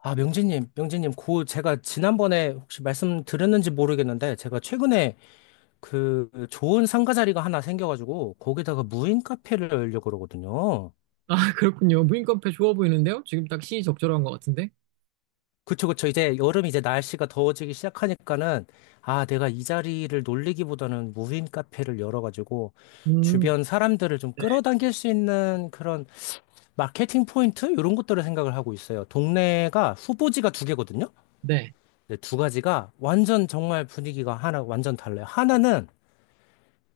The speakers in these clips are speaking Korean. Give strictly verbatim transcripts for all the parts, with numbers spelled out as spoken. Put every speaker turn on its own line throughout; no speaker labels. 아, 명진님, 명진님, 그 제가 지난번에 혹시 말씀드렸는지 모르겠는데 제가 최근에 그 좋은 상가 자리가 하나 생겨가지고 거기다가 무인 카페를 열려고 그러거든요.
아, 그렇군요. 무인 카페 좋아 보이는데요? 지금 딱 시기 적절한 것 같은데?
그쵸, 그쵸. 이제 여름 이제 날씨가 더워지기 시작하니까는 아, 내가 이 자리를 놀리기보다는 무인 카페를 열어가지고
음,
주변 사람들을 좀
네.
끌어당길 수 있는 그런 마케팅 포인트 이런 것들을 생각을 하고 있어요. 동네가 후보지가 두 개거든요.
네.
근데 두 가지가 완전 정말 분위기가 하나 완전 달라요. 하나는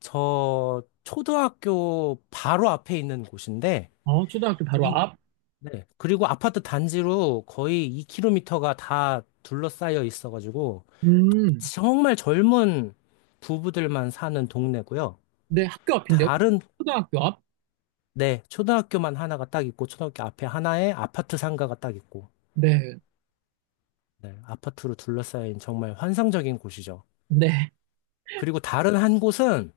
저 초등학교 바로 앞에 있는 곳인데
아, 초등학교 바로
이
앞?
네. 그리고 아파트 단지로 거의 이 킬로미터가 다 둘러싸여 있어가지고
음,
정말 젊은 부부들만 사는 동네고요.
네, 학교 앞인데요?
다른
초등학교 앞?
네, 초등학교만 하나가 딱 있고 초등학교 앞에 하나에 아파트 상가가 딱 있고
네,
네, 아파트로 둘러싸인 정말 환상적인 곳이죠.
네.
그리고 다른 한 곳은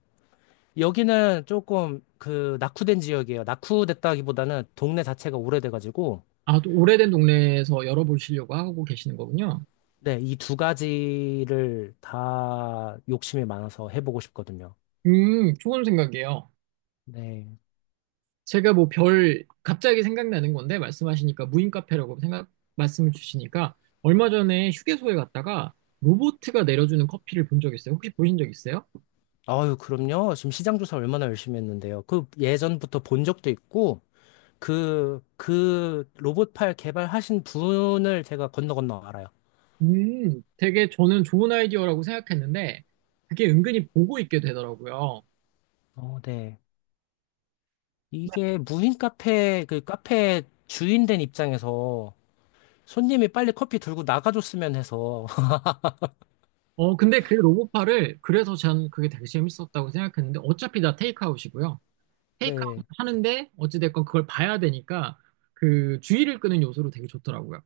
여기는 조금 그 낙후된 지역이에요. 낙후됐다기보다는 동네 자체가 오래돼가지고,
아, 또 오래된 동네에서 열어보시려고 하고 계시는 거군요.
네, 이 두 가지를 다 욕심이 많아서 해보고 싶거든요.
음, 좋은 생각이에요.
네.
제가 뭐 별, 갑자기 생각나는 건데, 말씀하시니까 무인 카페라고 생각, 말씀을 주시니까, 얼마 전에 휴게소에 갔다가 로보트가 내려주는 커피를 본 적 있어요? 혹시 보신 적 있어요?
아유, 그럼요. 지금 시장 조사 얼마나 열심히 했는데요. 그 예전부터 본 적도 있고, 그, 그 로봇팔 개발하신 분을 제가 건너 건너 알아요.
음, 되게 저는 좋은 아이디어라고 생각했는데, 그게 은근히 보고 있게 되더라고요.
어, 네. 이게 무인 카페, 그 카페 주인 된 입장에서 손님이 빨리 커피 들고 나가줬으면 해서,
어, 근데 그 로봇파를, 그래서 저는 그게 되게 재밌었다고 생각했는데, 어차피 다 테이크아웃이고요. 테이크아웃
네.
하는데, 어찌됐건 그걸 봐야 되니까, 그 주의를 끄는 요소로 되게 좋더라고요.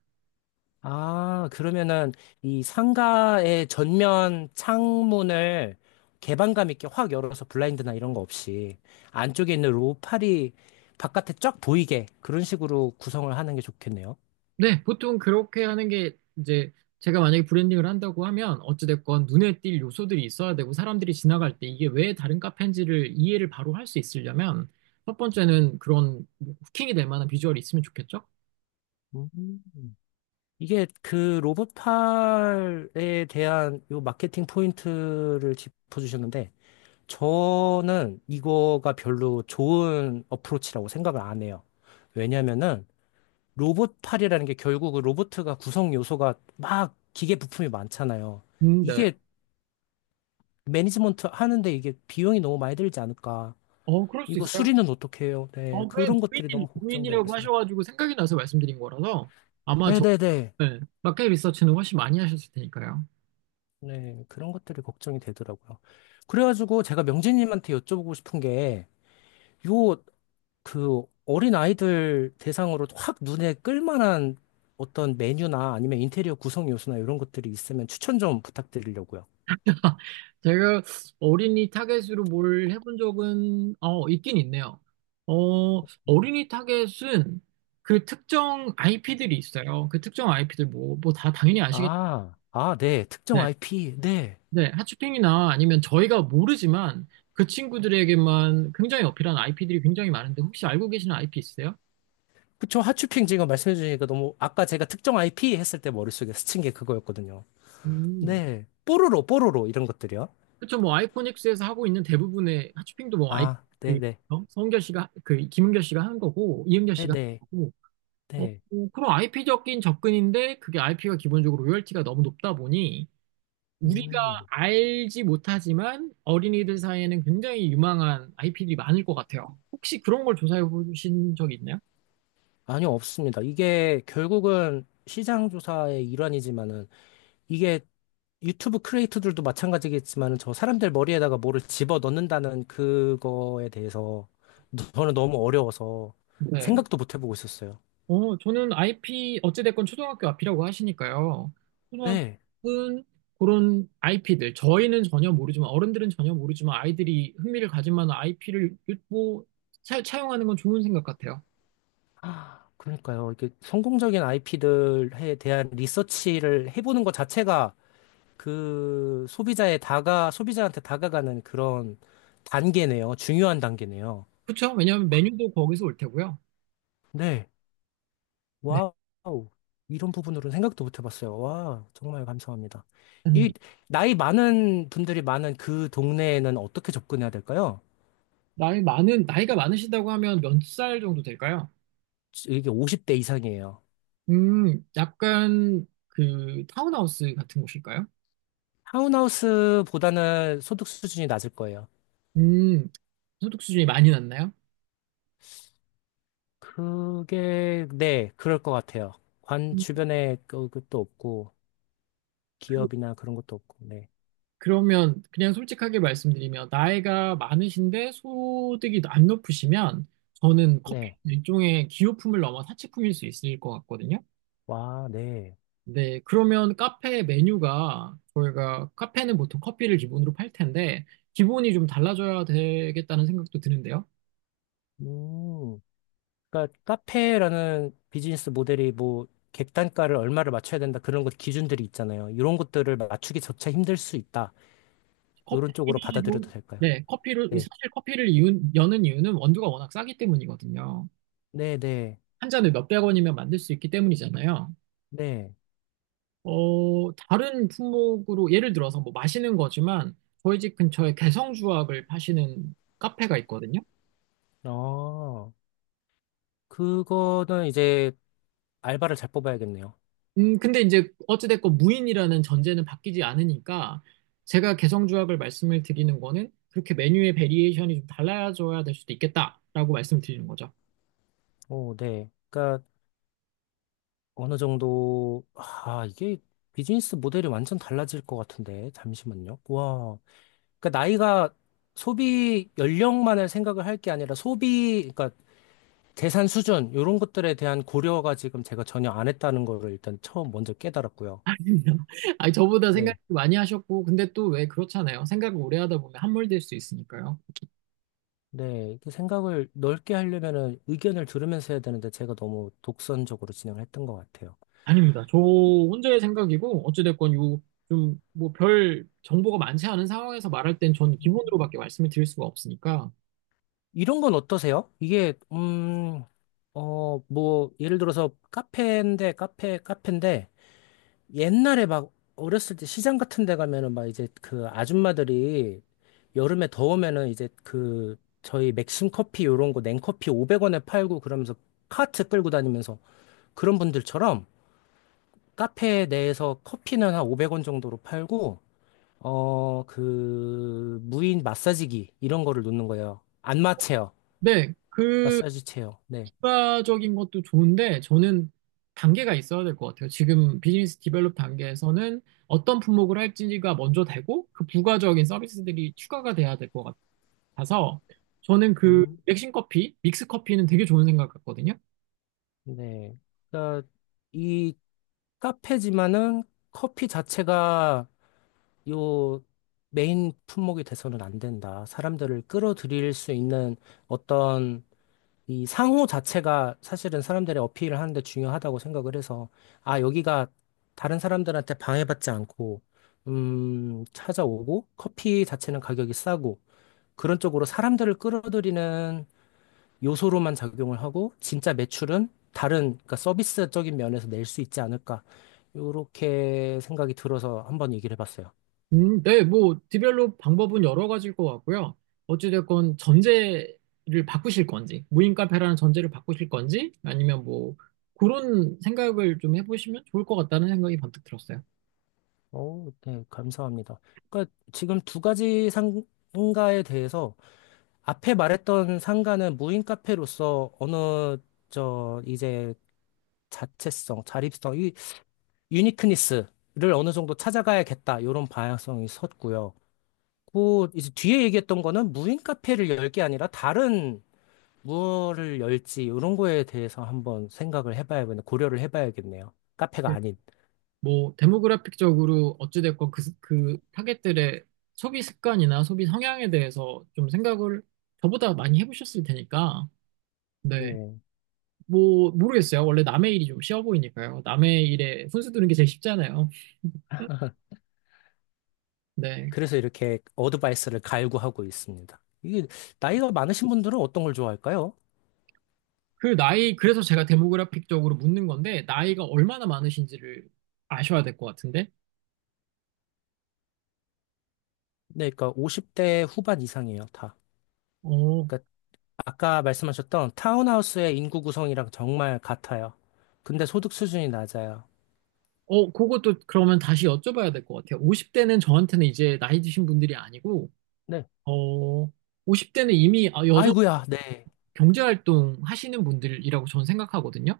아, 그러면은 이 상가의 전면 창문을 개방감 있게 확 열어서 블라인드나 이런 거 없이 안쪽에 있는 로팔이 바깥에 쫙 보이게 그런 식으로 구성을 하는 게 좋겠네요.
네, 보통 그렇게 하는 게 이제 제가 만약에 브랜딩을 한다고 하면 어찌됐건 눈에 띌 요소들이 있어야 되고 사람들이 지나갈 때 이게 왜 다른 카페인지를 이해를 바로 할 수 있으려면 첫 번째는 그런 후킹이 될 만한 비주얼이 있으면 좋겠죠?
음. 이게 그 로봇팔에 대한 요 마케팅 포인트를 짚어주셨는데 저는 이거가 별로 좋은 어프로치라고 생각을 안 해요. 왜냐면은 로봇팔이라는 게 결국 그 로봇가 구성 요소가 막 기계 부품이 많잖아요.
음, 네.
이게 매니지먼트 하는데 이게 비용이 너무 많이 들지 않을까.
어, 그럴 수
이거
있어요.
수리는 어떻게 해요?
어,
네,
왜
그런 것들이
무인,
너무
무인이라고
걱정돼서.
하셔가지고 생각이 나서 말씀드린 거라서 아마 저,
네네네.
네, 마켓 리서치는 훨씬 많이 하셨을 테니까요.
네, 그런 것들이 걱정이 되더라고요. 그래가지고 제가 명진님한테 여쭤보고 싶은 게, 요, 그, 어린 아이들 대상으로 확 눈에 끌만한 어떤 메뉴나 아니면 인테리어 구성 요소나 이런 것들이 있으면 추천 좀 부탁드리려고요.
제가 어린이 타겟으로 뭘 해본 적은 어, 있긴 있네요. 어, 어린이 타겟은 그 특정 아이피들이 있어요. 그 특정 아이피들 뭐, 뭐 다 당연히 아시겠는데,
아, 아, 네. 특정 아이피. 네.
네, 핫쇼핑이나 아니면 저희가 모르지만 그 친구들에게만 굉장히 어필한 아이피들이 굉장히 많은데 혹시 알고 계시는 아이피 있어요?
그쵸. 하추핑 지금 말씀해 주시니까 너무, 아까 제가 특정 아이피 했을 때 머릿속에 스친 게 그거였거든요.
음,
네. 뽀로로, 뽀로로, 이런 것들이요.
그쵸, 뭐 아이코닉스에서 하고 있는 대부분의 핫쇼핑도 뭐 아이,
아,
그
네네.
어? 성은결 씨가 그 김은결 씨가 한 거고 이은결
네네.
씨가
네.
한 거고
네.
어,
네.
그런 아이피적인 접근인데 그게 아이피가 기본적으로 로열티가 너무 높다 보니 우리가
음.
알지 못하지만 어린이들 사이에는 굉장히 유망한 아이피들이 많을 것 같아요. 혹시 그런 걸 조사해 보신 적 있나요?
아니요, 없습니다. 이게 결국은 시장 조사의 일환이지만은, 이게 유튜브 크리에이터들도 마찬가지겠지만은, 저 사람들 머리에다가 뭐를 집어 넣는다는 그거에 대해서 저는 너무 어려워서
네.
생각도 못 해보고 있었어요.
어, 저는 아이피 어찌됐건 초등학교 앞이라고 하시니까요.
네.
초등학교는 그런 아이피들 저희는 전혀 모르지만 어른들은 전혀 모르지만 아이들이 흥미를 가질 만한 아이피를 뭐 차- 차용하는 건 좋은 생각 같아요.
아, 그러니까요. 이게 성공적인 아이피들에 대한 리서치를 해보는 것 자체가 그 소비자의 다가, 소비자한테 다가가는 그런 단계네요. 중요한 단계네요.
그렇죠? 왜냐하면
그,
메뉴도 거기서 올 테고요.
네.
네.
와우. 이런 부분으로는 생각도 못 해봤어요. 와, 정말 감사합니다. 이
아닙니다.
나이 많은 분들이 많은 그 동네에는 어떻게 접근해야 될까요?
나이 많은, 나이가 많으시다고 하면 몇 살 정도 될까요?
이게 오십 대 이상이에요.
음, 약간 그 타운하우스 같은 곳일까요?
타운하우스보다는 소득 수준이 낮을 거예요.
음, 소득 수준이 많이 낮나요?
그게, 네, 그럴 것 같아요. 관
음,
주변에 그- 그것도 없고,
그,
기업이나 그런 것도 없고, 네.
그러면 그냥 솔직하게 말씀드리면 나이가 많으신데 소득이 안 높으시면 저는 커피
네.
일종의 기호품을 넘어 사치품일 수 있을 것 같거든요.
와, 네.
네, 그러면 카페 메뉴가 저희가 카페는 보통 커피를 기본으로 팔 텐데 기본이 좀 달라져야 되겠다는 생각도 드는데요.
음. 그러니까 카페라는 비즈니스 모델이 뭐, 객단가를 얼마를 맞춰야 된다, 그런 것 기준들이 있잖아요. 이런 것들을 맞추기 조차 힘들 수 있다.
커
이런 쪽으로
피
받아들여도
로
될까요?
네, 커피를
네.
사실 커피를 이 여는 이유는 원두가 워낙 싸기 때문이거든요.
네, 네,
한 잔에 몇백 원이면 만들 수 있기 때문이잖아요.
네.
어, 다른 품목으로 예를 들어서 뭐 마시는 거지만 저희 집 근처에 개성주악을 파시는 카페가 있거든요.
어, 그거는 이제 알바를 잘 뽑아야겠네요.
음, 근데 이제 어찌됐건 무인이라는 전제는 바뀌지 않으니까 제가 개성주악을 말씀을 드리는 거는 그렇게 메뉴의 베리에이션이 좀 달라져야 될 수도 있겠다라고 말씀을 드리는 거죠.
오, 네. 그러니까 어느 정도, 아, 이게 비즈니스 모델이 완전 달라질 것 같은데, 잠시만요. 와, 그러니까 나이가 소비 연령만을 생각을 할 게 아니라 소비, 그러니까 재산 수준, 이런 것들에 대한 고려가 지금 제가 전혀 안 했다는 거를 일단 처음 먼저 깨달았고요.
아닙니다. 아니, 저보다 생각
네.
많이 하셨고, 근데 또 왜 그렇잖아요. 생각을 오래 하다 보면 함몰될 수 있으니까요.
네, 이렇게 생각을 넓게 하려면은 의견을 들으면서 해야 되는데 제가 너무 독선적으로 진행을 했던 것 같아요.
아닙니다. 저 혼자의 생각이고, 어찌됐건 요, 좀, 뭐, 별 정보가 많지 않은 상황에서 말할 땐 전 기본으로밖에 말씀을 드릴 수가 없으니까.
이런 건 어떠세요? 이게 음, 어, 뭐 예를 들어서 카페인데 카페 카페인데 옛날에 막 어렸을 때 시장 같은 데 가면은 막 이제 그 아줌마들이 여름에 더우면은 이제 그 저희 맥심 커피 요런 거 냉커피 오백 원에 팔고 그러면서 카트 끌고 다니면서 그런 분들처럼 카페 내에서 커피는 한 오백 원 정도로 팔고 어, 그 무인 마사지기 이런 거를 놓는 거예요. 안마 체어,
네, 그,
마사지 체어. 네.
추가적인 것도 좋은데, 저는 단계가 있어야 될 것 같아요. 지금 비즈니스 디벨롭 단계에서는 어떤 품목을 할지가 먼저 되고, 그 부가적인 서비스들이 추가가 돼야 될 것 같아요. 가서 저는 그
음,
백신 커피, 믹스 커피는 되게 좋은 생각 같거든요.
네. 그러니까 이 카페지만은 커피 자체가 요 메인 품목이 돼서는 안 된다. 사람들을 끌어들일 수 있는 어떤 이 상호 자체가 사실은 사람들의 어필을 하는데 중요하다고 생각을 해서 아, 여기가 다른 사람들한테 방해받지 않고 음, 찾아오고 커피 자체는 가격이 싸고 그런 쪽으로 사람들을 끌어들이는 요소로만 작용을 하고 진짜 매출은 다른 그러니까 서비스적인 면에서 낼 수 있지 않을까 요렇게 생각이 들어서 한번 얘기를 해봤어요.
음, 네, 뭐 디벨롭 방법은 여러 가지일 것 같고요. 어찌됐건 전제를 바꾸실 건지, 무인 카페라는 전제를 바꾸실 건지, 아니면 뭐 그런 생각을 좀 해보시면 좋을 것 같다는 생각이 번뜩 들었어요.
오, 네, 감사합니다. 그러니까 지금 두 가지 상가에 대해서 앞에 말했던 상가는 무인 카페로서 어느 저 이제 자체성, 자립성, 이 유니크니스를 어느 정도 찾아가야겠다 이런 방향성이 섰고요. 그 이제 뒤에 얘기했던 거는 무인 카페를 열 게 아니라 다른 무엇을 열지 이런 거에 대해서 한번 생각을 해봐야겠네요. 고려를 해봐야겠네요. 카페가
네.
아닌.
뭐 데모그래픽적으로 어찌됐건 그, 그 타겟들의 소비 습관이나 소비 성향에 대해서 좀 생각을 저보다 많이 해보셨을 테니까, 네.
네.
뭐 모르겠어요. 원래 남의 일이 좀 쉬워 보이니까요. 남의 일에 훈수 두는 게 제일 쉽잖아요. 네.
그래서 이렇게 어드바이스를 갈구하고 있습니다. 이게 나이가 많으신 분들은 어떤 걸 좋아할까요?
그 나이, 그래서 제가 데모그래픽적으로 묻는 건데, 나이가 얼마나 많으신지를 아셔야 될 것 같은데?
네, 그러니까 오십 대 후반 이상이에요, 다.
어,
그러니까 아까 말씀하셨던 타운하우스의 인구 구성이랑 정말 같아요. 근데 소득 수준이 낮아요.
어, 그것도 그러면 다시 여쭤봐야 될 것 같아요. 오십 대는 저한테는 이제 나이 드신 분들이 아니고,
네.
어, 오십 대는 이미 아, 여전
아이고야, 네.
경제활동 하시는 분들이라고 저는 생각하거든요.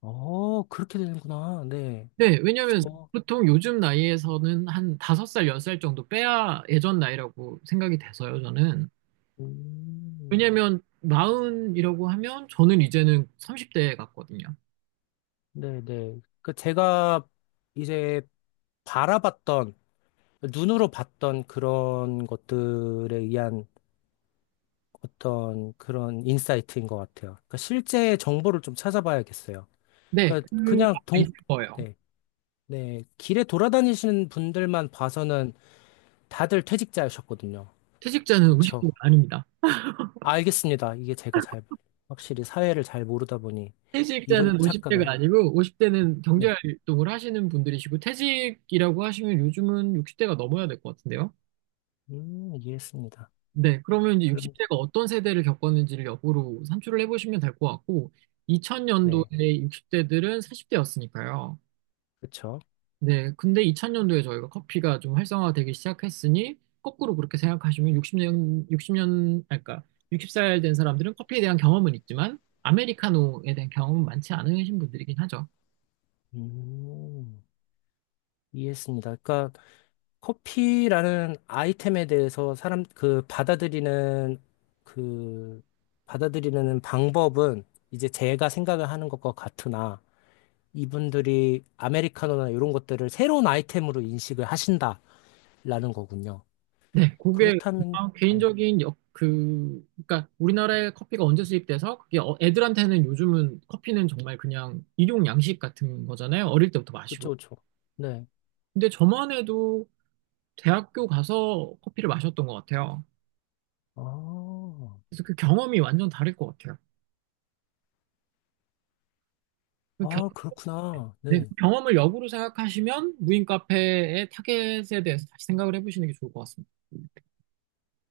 어, 그렇게 되는구나. 네.
네, 왜냐면
저,
보통 요즘 나이에서는 한 다섯 살, 열 살 정도 빼야 예전 나이라고 생각이 돼서요, 저는.
음.
왜냐면 마흔이라고 하면 저는 이제는 삼십 대 같거든요.
네네. 그 제가 이제 바라봤던, 눈으로 봤던 그런 것들에 의한 어떤 그런 인사이트인 것 같아요. 그러니까 실제 정보를 좀 찾아봐야겠어요.
네,
그러니까
그 아마
그냥 동,
있을 거예요.
네, 네. 길에 돌아다니시는 분들만 봐서는 다들 퇴직자셨거든요.
퇴직자는
그쵸.
오십 대가 아닙니다.
알겠습니다. 이게 제가 잘, 확실히 사회를 잘 모르다 보니 이런
퇴직자는
착각을, 하...
오십 대가 아니고 오십 대는
네.
경제활동을 하시는 분들이시고 퇴직이라고 하시면 요즘은 육십 대가 넘어야 될 것 같은데요.
음, 이해했습니다.
네, 그러면 이제
그럼,
육십 대가 어떤 세대를 겪었는지를 역으로 산출을 해보시면 될 것 같고,
네.
이천 년도에 육십 대들은 사십 대였으니까요.
그쵸.
네, 근데 이천 년도에 저희가 커피가 좀 활성화되기 시작했으니, 거꾸로 그렇게 생각하시면 육십 년, 육십 년, 아니, 그러니까 예순 살 된 사람들은 커피에 대한 경험은 있지만, 아메리카노에 대한 경험은 많지 않으신 분들이긴 하죠.
음, 이해했습니다. 그러니까 커피라는 아이템에 대해서 사람 그 받아들이는 그 받아들이는 방법은 이제 제가 생각을 하는 것과 같으나 이분들이 아메리카노나 이런 것들을 새로운 아이템으로 인식을 하신다라는 거군요.
네, 그게
그렇다면
그냥
네,
개인적인 역, 그, 그러니까 우리나라에 커피가 언제 수입돼서 그게 어- 애들한테는 요즘은 커피는 정말 그냥 일용 양식 같은 거잖아요. 어릴 때부터 마시고.
그렇죠, 그렇죠. 네.
근데 저만 해도 대학교 가서 커피를 마셨던 것 같아요.
아,
그래서 그 경험이 완전 다를 것 같아요. 그 겨-
아 그렇구나.
네, 그
네,
경험을 역으로 생각하시면 무인 카페의 타겟에 대해서 다시 생각을 해보시는 게 좋을 것 같습니다.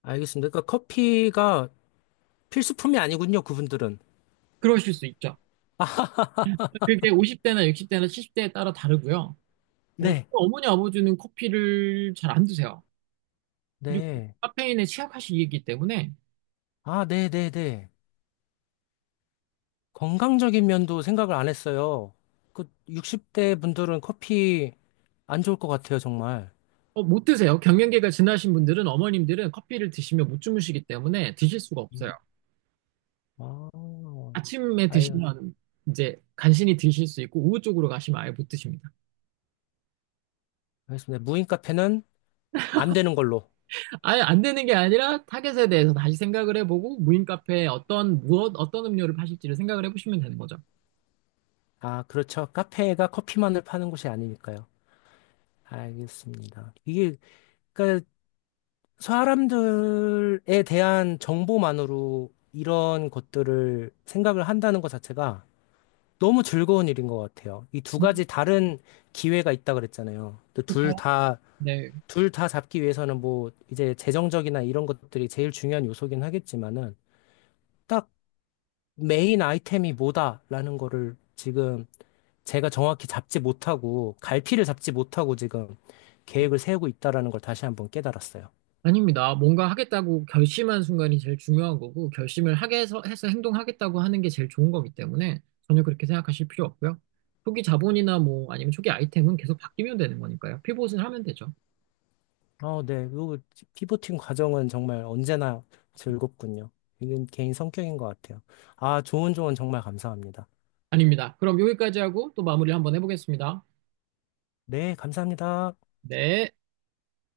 알겠습니다. 그러니까 커피가 필수품이 아니군요, 그분들은.
그러실 수 있죠. 그게 오십 대나 육십 대나 칠십 대에 따라 다르고요. 어, 저희
네,
어머니 아버지는 커피를 잘 안 드세요. 그리고
네.
카페인에 취약하시기 때문에
아, 네네네. 건강적인 면도 생각을 안 했어요. 그 육십 대 분들은 커피 안 좋을 것 같아요, 정말.
어, 못 드세요. 경련기가 지나신 분들은 어머님들은 커피를 드시면 못 주무시기 때문에 드실 수가 없어요.
음. 아,
아침에
아유,
드시면 이제 간신히 드실 수 있고 오후 쪽으로 가시면 아예 못 드십니다.
알겠습니다. 무인 카페는 안 되는 걸로.
아예 안 되는 게 아니라 타겟에 대해서 다시 생각을 해보고 무인 카페에 어떤 무엇 어떤 음료를 파실지를 생각을 해보시면 되는 거죠.
아, 그렇죠. 카페가 커피만을 파는 곳이 아니니까요. 알겠습니다. 이게, 그러니까 사람들에 대한 정보만으로 이런 것들을 생각을 한다는 것 자체가 너무 즐거운 일인 것 같아요. 이 두
음.
가지 다른 기회가 있다 그랬잖아요. 둘 다,
네.
둘 다 잡기 위해서는 뭐 이제 재정적이나 이런 것들이 제일 중요한 요소긴 하겠지만은 딱 메인 아이템이 뭐다라는 거를 지금 제가 정확히 잡지 못하고 갈피를 잡지 못하고 지금 계획을 세우고 있다라는 걸 다시 한번 깨달았어요.
아닙니다. 뭔가 하겠다고 결심한 순간이 제일 중요한 거고, 결심을 하게 해서, 해서 행동하겠다고 하는 게 제일 좋은 거기 때문에 전혀 그렇게 생각하실 필요 없고요. 초기 자본이나 뭐 아니면 초기 아이템은 계속 바뀌면 되는 거니까요. 피봇을 하면 되죠.
어, 네. 요 피보팅 과정은 정말 언제나 즐겁군요. 이건 개인 성격인 것 같아요. 아, 좋은 조언 정말 감사합니다.
아닙니다. 그럼 여기까지 하고 또 마무리 한번 해보겠습니다.
네, 감사합니다.
네.